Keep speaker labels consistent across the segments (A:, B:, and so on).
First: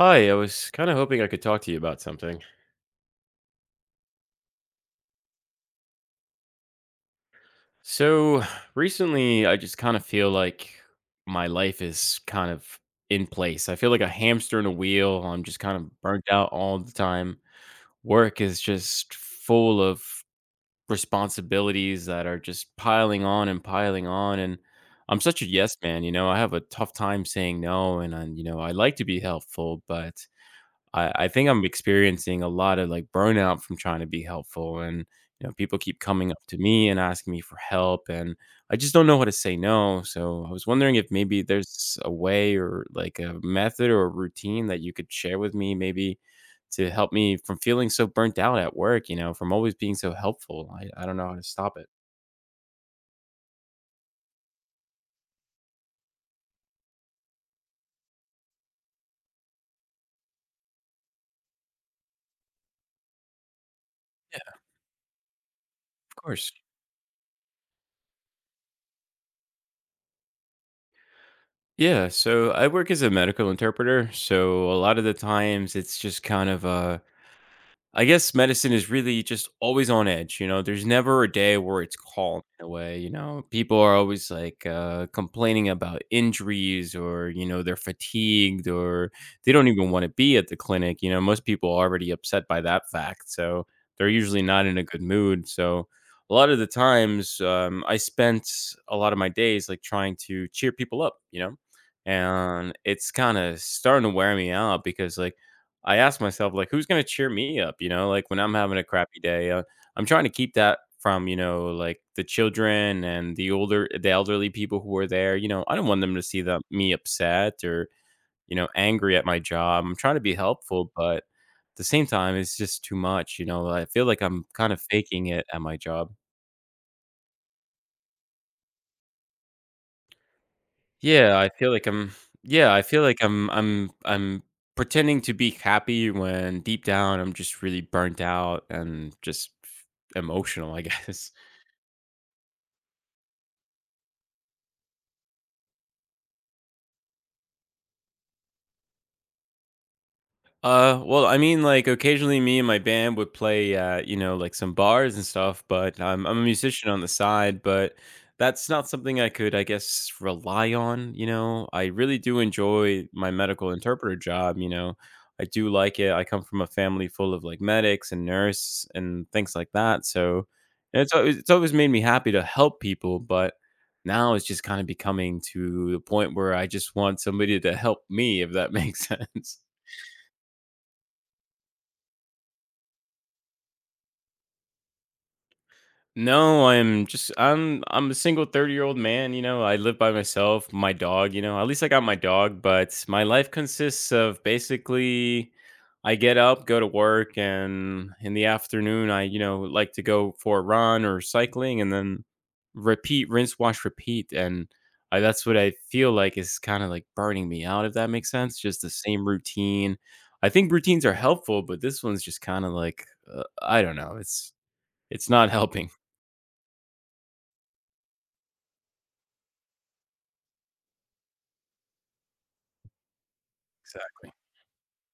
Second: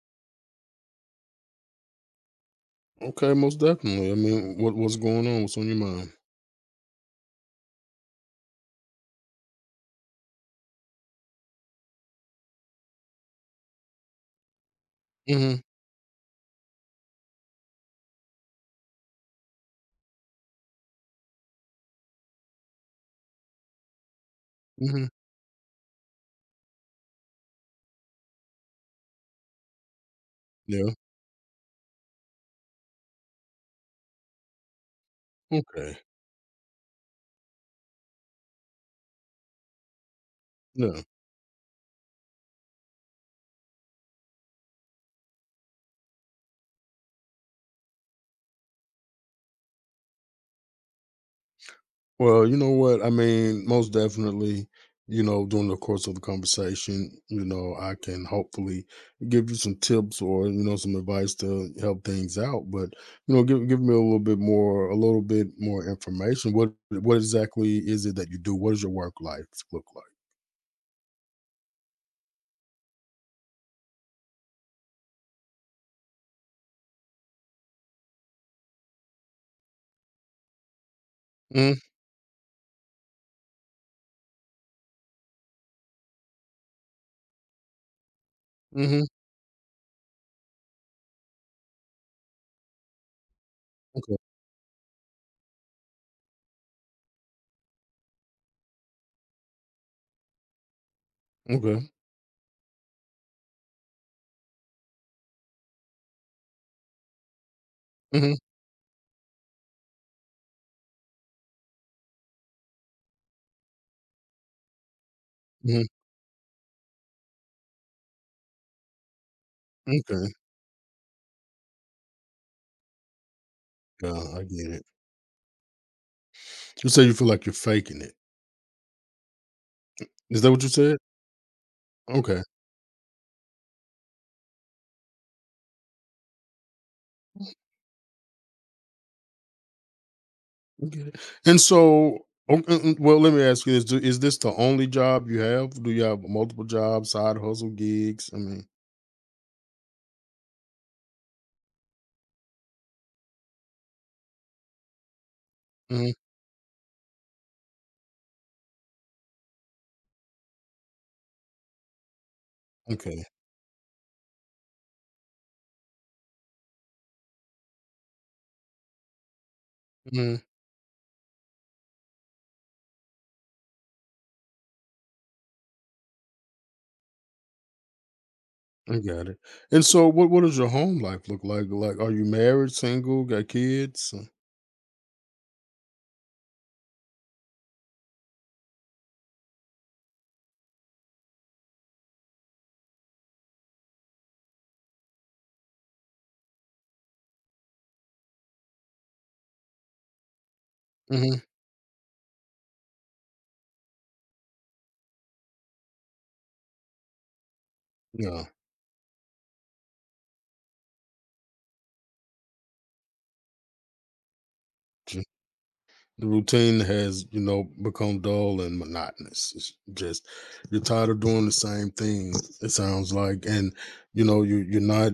A: Hi, I was kind of hoping I could talk to you about something.
B: Okay, most definitely. What's going on? What's on your mind?
A: So, recently, I just kind of feel like my life is kind of in place. I feel like a hamster in a wheel. I'm just
B: Mm-hmm.
A: kind of burnt out all the time. Work is just full of responsibilities that are just piling on. And
B: Mm-hmm.
A: I'm such a yes man, I have a tough time saying no. And I, I like to be helpful, but
B: Yeah.
A: I think I'm experiencing a lot of, like, burnout from trying to be helpful, and, people
B: Okay.
A: keep coming up to me and asking me for help, and I just don't know how to say no, so I was wondering
B: Yeah.
A: if maybe there's a way or, like, a method or a routine that you could share with me maybe to help me from feeling so burnt out at work, from always being so helpful. I don't know how to stop it.
B: Well, you know what? Most definitely, during the course of the conversation, I can hopefully give you some tips or, some advice to help things out. But, give me a little bit
A: Yeah,
B: more, a little bit more
A: of course.
B: information. What exactly is it that you do? What does your work life look like?
A: Yeah, so I work as a medical interpreter, so a lot of the times it's just kind of a I guess medicine is really just always on edge, you know? There's never a day where it's calm in a way, you know? People are always like complaining about injuries or, they're fatigued
B: Mm-hmm.
A: or they don't even want to be at the clinic. You know, most people are already upset by that fact. So they're
B: Okay.
A: usually not in a good mood. So a lot of the times I spent a lot of my days like trying to cheer people up, you know?
B: Okay.
A: And it's kind of starting to wear me out because like, I ask myself, like, who's gonna cheer me up? You know, like
B: Mm-hmm.
A: when I'm having a crappy day, I'm trying to keep that from like the children and the older, the elderly people who were there. You know, I don't
B: Mm-hmm.
A: want them to see that me upset or you know angry at my job. I'm trying to
B: Okay.
A: be helpful, but at the same time, it's just too much. You know, I feel like
B: Yeah, I
A: I'm
B: get
A: kind of
B: it.
A: faking it at my job.
B: You say you feel like you're faking it. Is that what you said?
A: Yeah, I feel like I'm
B: Okay.
A: yeah, I feel like I'm pretending to be happy when deep down I'm just really burnt out and just emotional, I
B: Okay.
A: guess.
B: And so, well, let me ask you this: Is this the only job you have? Do you have multiple jobs, side hustle gigs? I mean,
A: Well, I mean, like occasionally me and my band would play you know, like some bars and stuff, but
B: mhm,
A: I'm a musician on the side, but that's not something I could, I guess, rely on, you know. I really do enjoy
B: okay,
A: my medical interpreter job, you know. I do like it. I come from a family full of like medics and nurse and things like that.
B: mhm,
A: So and it's always made me happy to help people, but now it's just kind of becoming to the point where I just want somebody to help me, if that
B: I
A: makes
B: got it.
A: sense.
B: And so, what does your home life look like? Like, are you married, single, got kids?
A: No, I'm just I'm a single 30-year-old man, you know, I live by myself, my dog, you know. At least I got my dog, but my life consists of basically I get up, go to work, and in the afternoon I, like to go for a run or
B: Mm-hmm.
A: cycling and then repeat, rinse, wash, repeat. And I, that's what I feel like is kind of like burning me out, if that makes
B: No.
A: sense. Just the same routine. I think routines are helpful, but this one's just kind of like I don't know. It's not helping.
B: The routine has, you know, become dull and monotonous. It's just you're tired of doing the same thing, it sounds like. And,
A: Exactly.
B: you're not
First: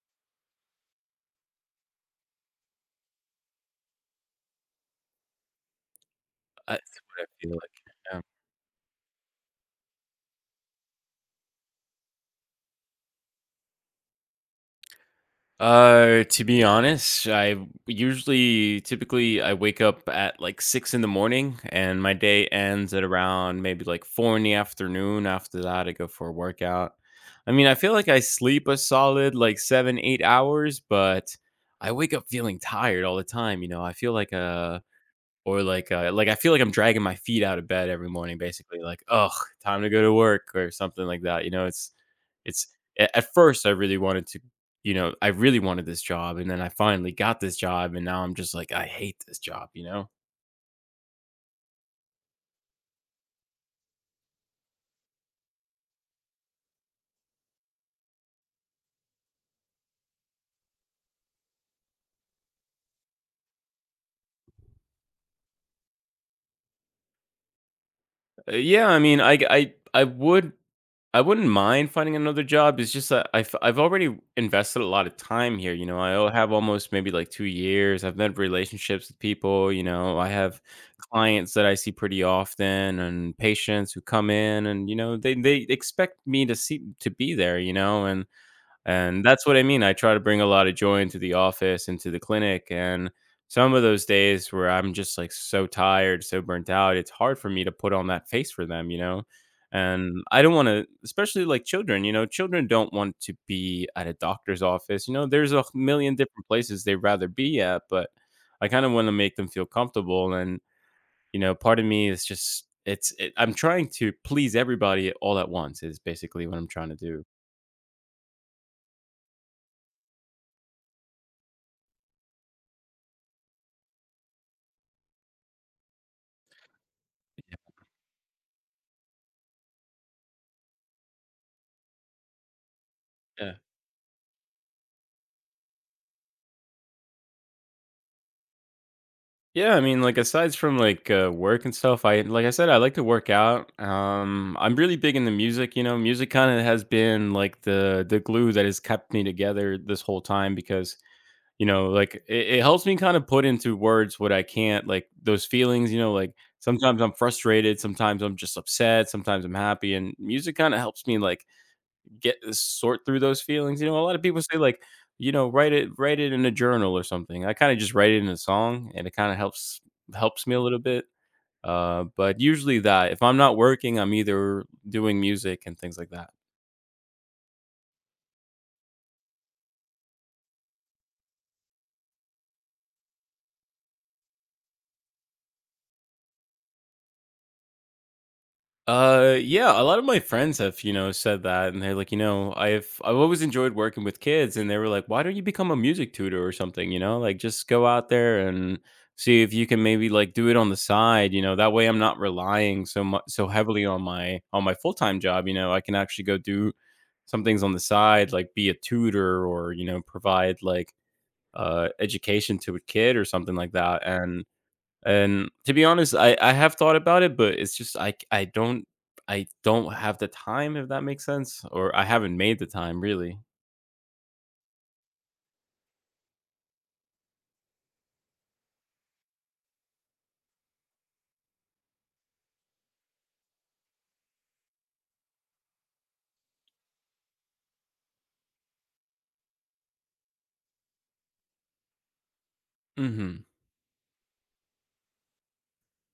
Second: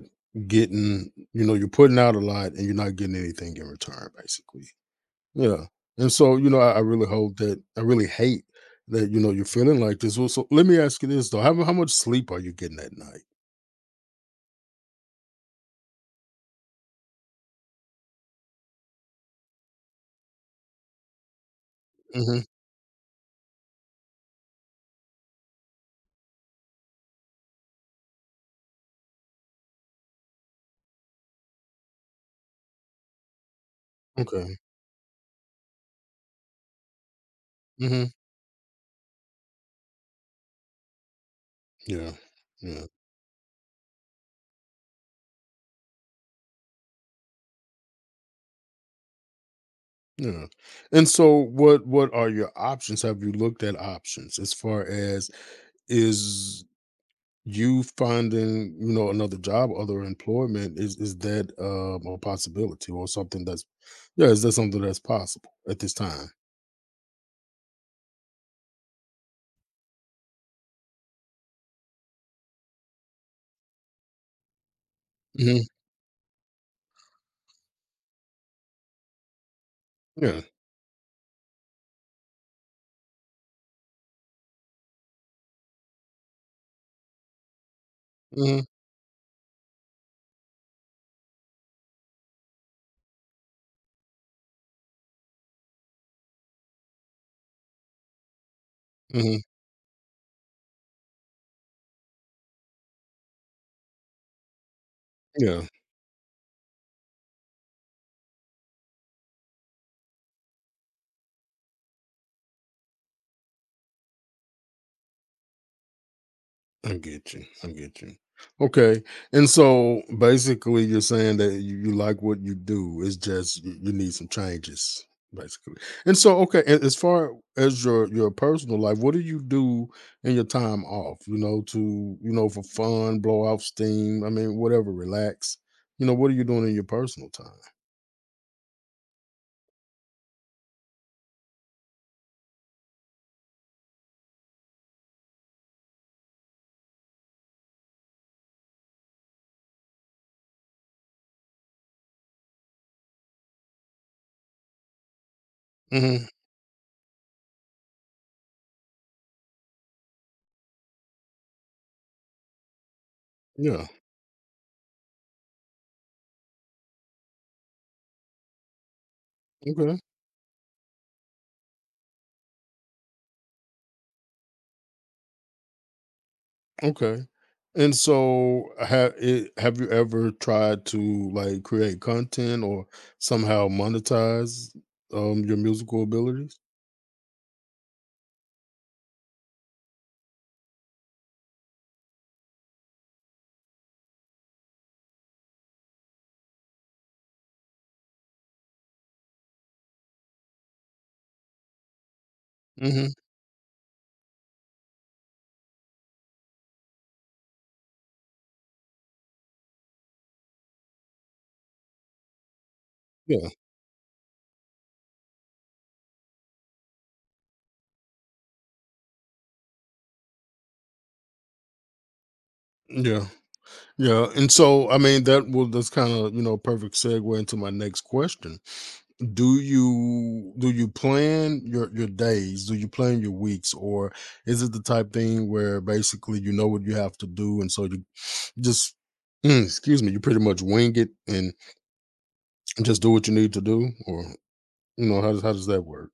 B: getting, you're putting out a lot and you're not getting anything in return, basically. Yeah. And so, you know, I
A: That's
B: really
A: what I
B: hope
A: feel
B: that I
A: like,
B: really
A: yeah.
B: hate that, you're feeling like this. Well, so let me ask you this though. How much sleep are you getting at night?
A: To be honest, I usually typically, I wake up at, like, 6 in the morning, and my
B: Hmm.
A: day ends at around maybe, like, 4 in the afternoon. After that, I go for a workout. I mean, I feel like I sleep a solid, like, 7, 8 hours, but I wake up feeling tired all the time, you know? I feel like
B: Okay.
A: a or like I feel like I'm dragging my feet out of bed
B: Hmm.
A: every morning, basically, like, oh, time to go to work," or something like that, you know?
B: Yeah.
A: It's
B: Yeah.
A: a at first, I really wanted to you know, I really wanted this job, and then I finally got this job, and now I'm just like, "I hate this job," you know?
B: Yeah. And so what are your options? Have you looked at options as far as is you finding, another job, other employment? Is that a possibility or something that's yeah, is that something that's possible at this time?
A: Yeah, I mean, I would I wouldn't mind finding another job. It's just that I've already invested a lot of time
B: Hmm.
A: here. You know, have almost maybe like 2 years. I've had relationships with people. You know, I
B: Yeah.
A: have clients that I see pretty often, and patients who come in, and you know, they expect me to see to be there. You know,
B: Hmm.
A: and that's what I mean, I try to bring a lot of joy into the office, into the clinic, and some of those days where I'm just, like, so tired, so burnt out, it's hard for me to put on that face for them, you know?
B: Hmm.
A: And I don't wanna especially, like, children, you know? Children don't want to be at a doctor's office, you know? There's
B: Yeah.
A: a million different places they'd rather be at, but I kinda wanna make them feel comfortable, and, you know, part of me is just it's it I'm trying to please everybody all at once is basically what I'm trying to
B: I
A: do.
B: get you. I get you. Okay. And so basically you're saying that you like what you do. It's just you need some changes, basically. And so okay, and as far as your personal life, what do you do in your time off? You know, to you know, for fun, blow
A: Yeah.
B: off steam, I mean, whatever, relax. You know, what are you doing in your personal time?
A: Yeah, I mean, like aside from like work and stuff, I like I said, I like to work out. I'm really big into music. You know, music kind of has been like the glue that has kept me together this whole time because you know, like it helps me kind of put into words what I can't, like those feelings. You know,
B: Hmm.
A: like sometimes I'm frustrated, sometimes I'm just upset, sometimes I'm happy, and music kind of helps me like get sort through those feelings.
B: Yeah.
A: You know, a lot of people say like, write it in a journal or something. I kind of just write it in a song, and it kind of helps
B: Okay.
A: helps me a little bit. But usually that if I'm not working, I'm either doing music and things like that.
B: Okay. And so have you ever tried to like create content or somehow monetize your musical abilities?
A: Yeah, a lot of my friends have, said that and they're like, I've always enjoyed working with kids and they were like, why don't you become a music tutor or something, you know? Like just go out there and see if you can maybe like do it on the side, you know. That way I'm not relying so
B: Hmm.
A: much so heavily on my full-time job, you know. I can actually go do some things on the side like be a tutor or, provide like education to a kid or
B: Yeah.
A: something like that. And to be honest, I have thought about it, but it's just I do not I don't have the time if that makes sense, or I haven't made the time
B: Yeah.
A: really.
B: Yeah. And so I mean that will that's kind of, you know, perfect segue into my next question. Do you plan your days? Do you plan your weeks or is it the type thing where basically you know what you have to do and so you just excuse me, you pretty much wing it and just do
A: Hmm.
B: what you need to do, or how does that work?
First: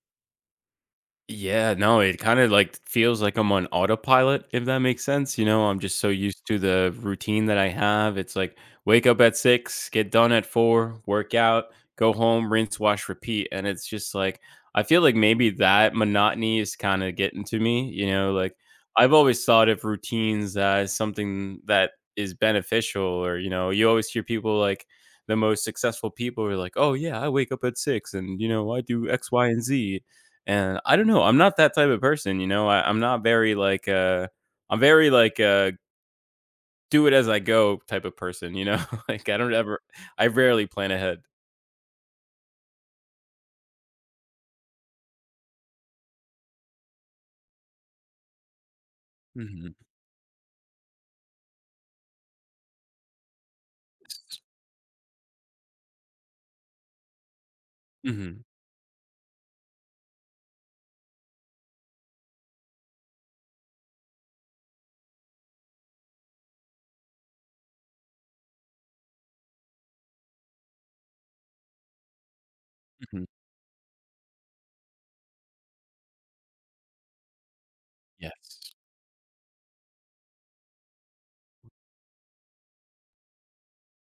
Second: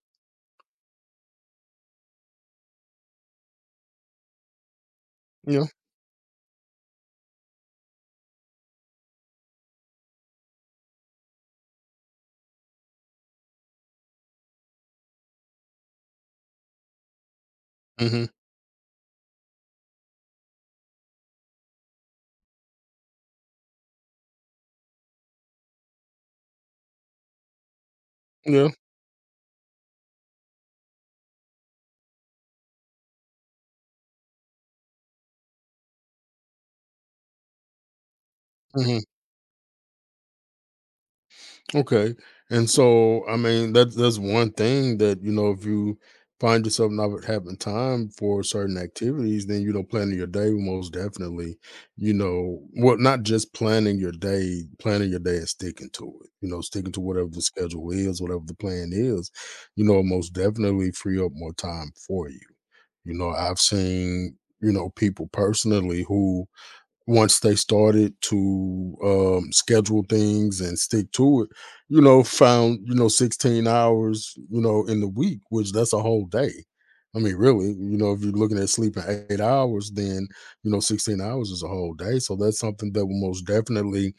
A: Yeah, no, it kinda, like, feels like I'm on autopilot, if that makes sense, you
B: Yeah.
A: know, I'm just so used to the routine that I have, it's like, wake up at 6, get done at 4, work out, go home, rinse, wash, repeat, and it's just like I feel like maybe that monotony is kinda getting to me, you
B: Mhm.
A: know, like, I've always thought of routines as something that is beneficial or, you know, you always hear people like the most successful people are like, "Oh, yeah, I wake up at 6 and, you
B: Yeah.
A: know, I do X, Y, and Z." And I don't know, I'm not that type of person, you know? I'm not very, like, I'm very, like, do it as I go type of person, you know?
B: Mhm.
A: Like, I don't ever I rarely plan ahead.
B: Okay. And so, I mean, that's one thing that you know, if you find yourself not having time for certain activities, then you
A: Mhm.
B: know, planning your day will most definitely, well, not just planning your day and sticking to it. You know, sticking to whatever the schedule is,
A: Mhm.
B: whatever the plan is, most definitely free up more time for you. You know, I've seen you know people personally who once they started to schedule things and stick to it, you know, found, you know,
A: Mhm.
B: 16 hours, you know, in the week, which that's a whole day. I mean, really, you know, if you're looking at
A: Yes.
B: sleeping 8 hours, then, 16 hours is a whole day. So that's something that will most definitely,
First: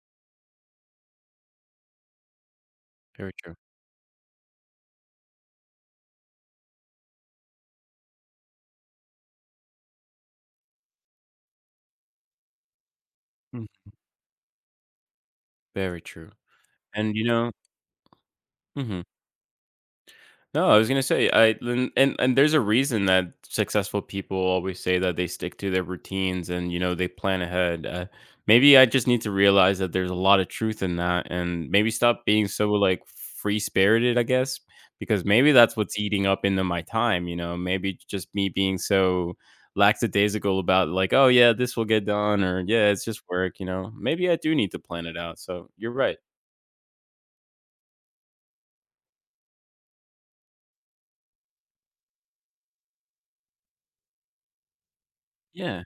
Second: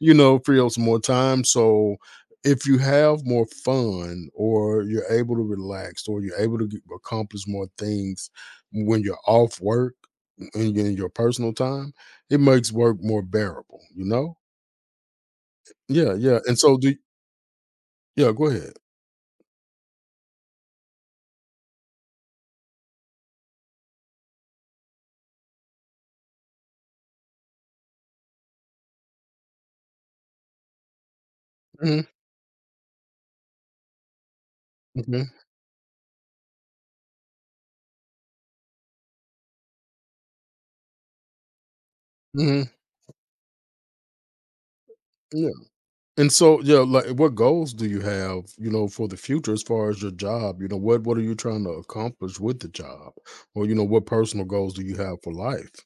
B: free up some more time. So if you have
A: Very
B: more
A: true.
B: fun or you're able to relax or you're able to get, accomplish more things when you're off work in your personal time, it makes work more
A: Mm.
B: bearable, you know?
A: Very
B: Yeah,
A: true.
B: yeah, and so do
A: And, you know
B: yeah, go ahead.
A: mhm. No, I was gonna say I and, and there's a reason that successful people always say that they stick to their routines and you know they plan ahead. Maybe I just need to realize that there's a lot of truth in that, and maybe
B: Mhm,
A: stop being so like free spirited. I guess because
B: mhm,
A: maybe that's what's eating up into my time. You know, maybe just me being so lackadaisical about like, oh yeah, this will get done, or
B: mhm,
A: yeah, it's just work. You know, maybe I do need to plan it out.
B: yeah,
A: So you're right.
B: and so yeah, like, what goals do you have, for the future as far as your job? You know, what are you trying to accomplish with the job? Or, you know, what personal goals do you have for life?
A: Yeah.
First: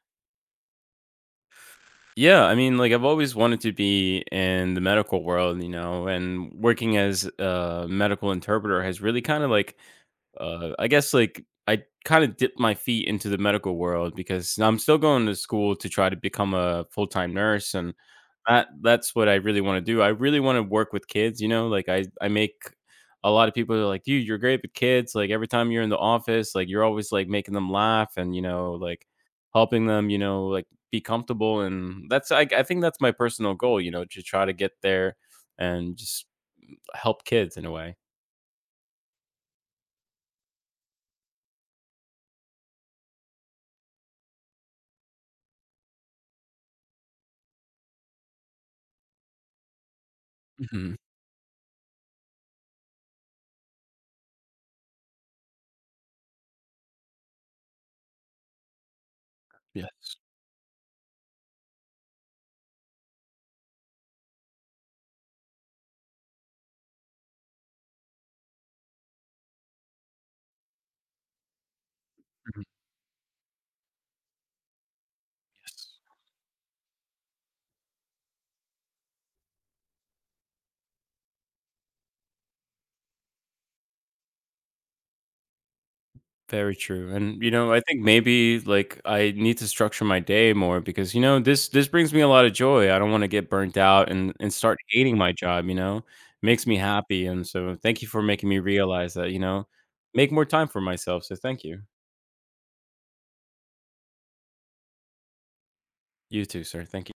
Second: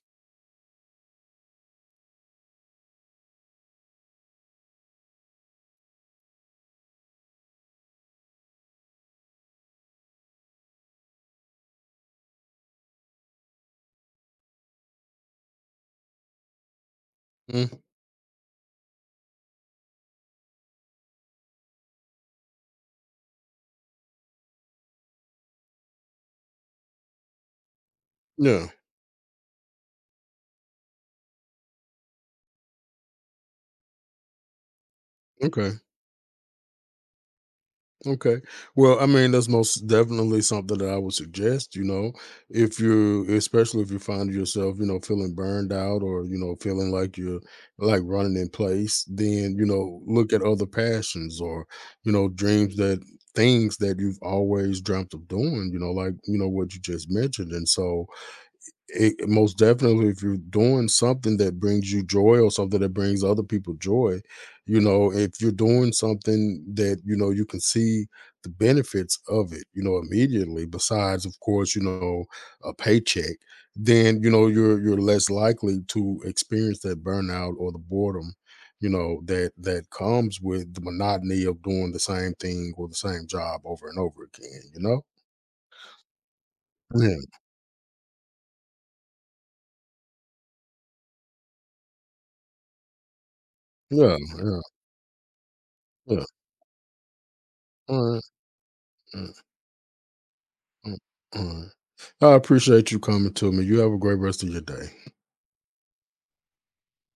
A: Yeah, I mean, like I've always wanted to be in the medical world, you know, and working as a medical interpreter has really kind of like I guess like I kind of dipped my feet into the medical world because I'm still going to school to try to become a full time nurse,
B: Mm,
A: and that that's what I really want to do. I really want to work with kids. You know, like I make a lot of people are like, dude, you're great with kids. Like every time you're in the office, like you're always like making them laugh and you
B: yeah,
A: know like helping them, you know, like be comfortable. And that's I think that's my personal goal. You know, to try to get there
B: okay.
A: and just help kids in a way.
B: Okay. Well, I mean, that's most definitely something that I would suggest, if you especially if you find yourself, feeling burned out or, feeling like you're like running in place, then, look at other
A: Hmm.
B: passions or, dreams that things that you've always dreamt of doing, what you just mentioned. And so, it most definitely,
A: Yes.
B: if you're doing something that brings you joy or something that brings other people joy, if you're doing something that, you can see the benefits of it, immediately, besides, of course,
A: Mhm.
B: a paycheck, then, you're less likely
A: Yes.
B: to experience that burnout or the boredom, that comes with the monotony of doing the same thing or the same job over and over again, you know?
A: Very true,
B: Yeah,
A: and, you know, I think maybe, like, I need to structure my day more because, you know, this brings me a lot of joy. I don't wanna get burnt out
B: yeah,
A: and
B: yeah,
A: start hating my job, you know?
B: yeah.
A: Makes me happy, and so thank you
B: All right.
A: for making me realize
B: Yeah.
A: that, you know, make more time for
B: Mm,
A: myself, so thank
B: mm.
A: you.
B: I appreciate you coming to me. You have a great rest of your day.
A: You too, sir. Thank you.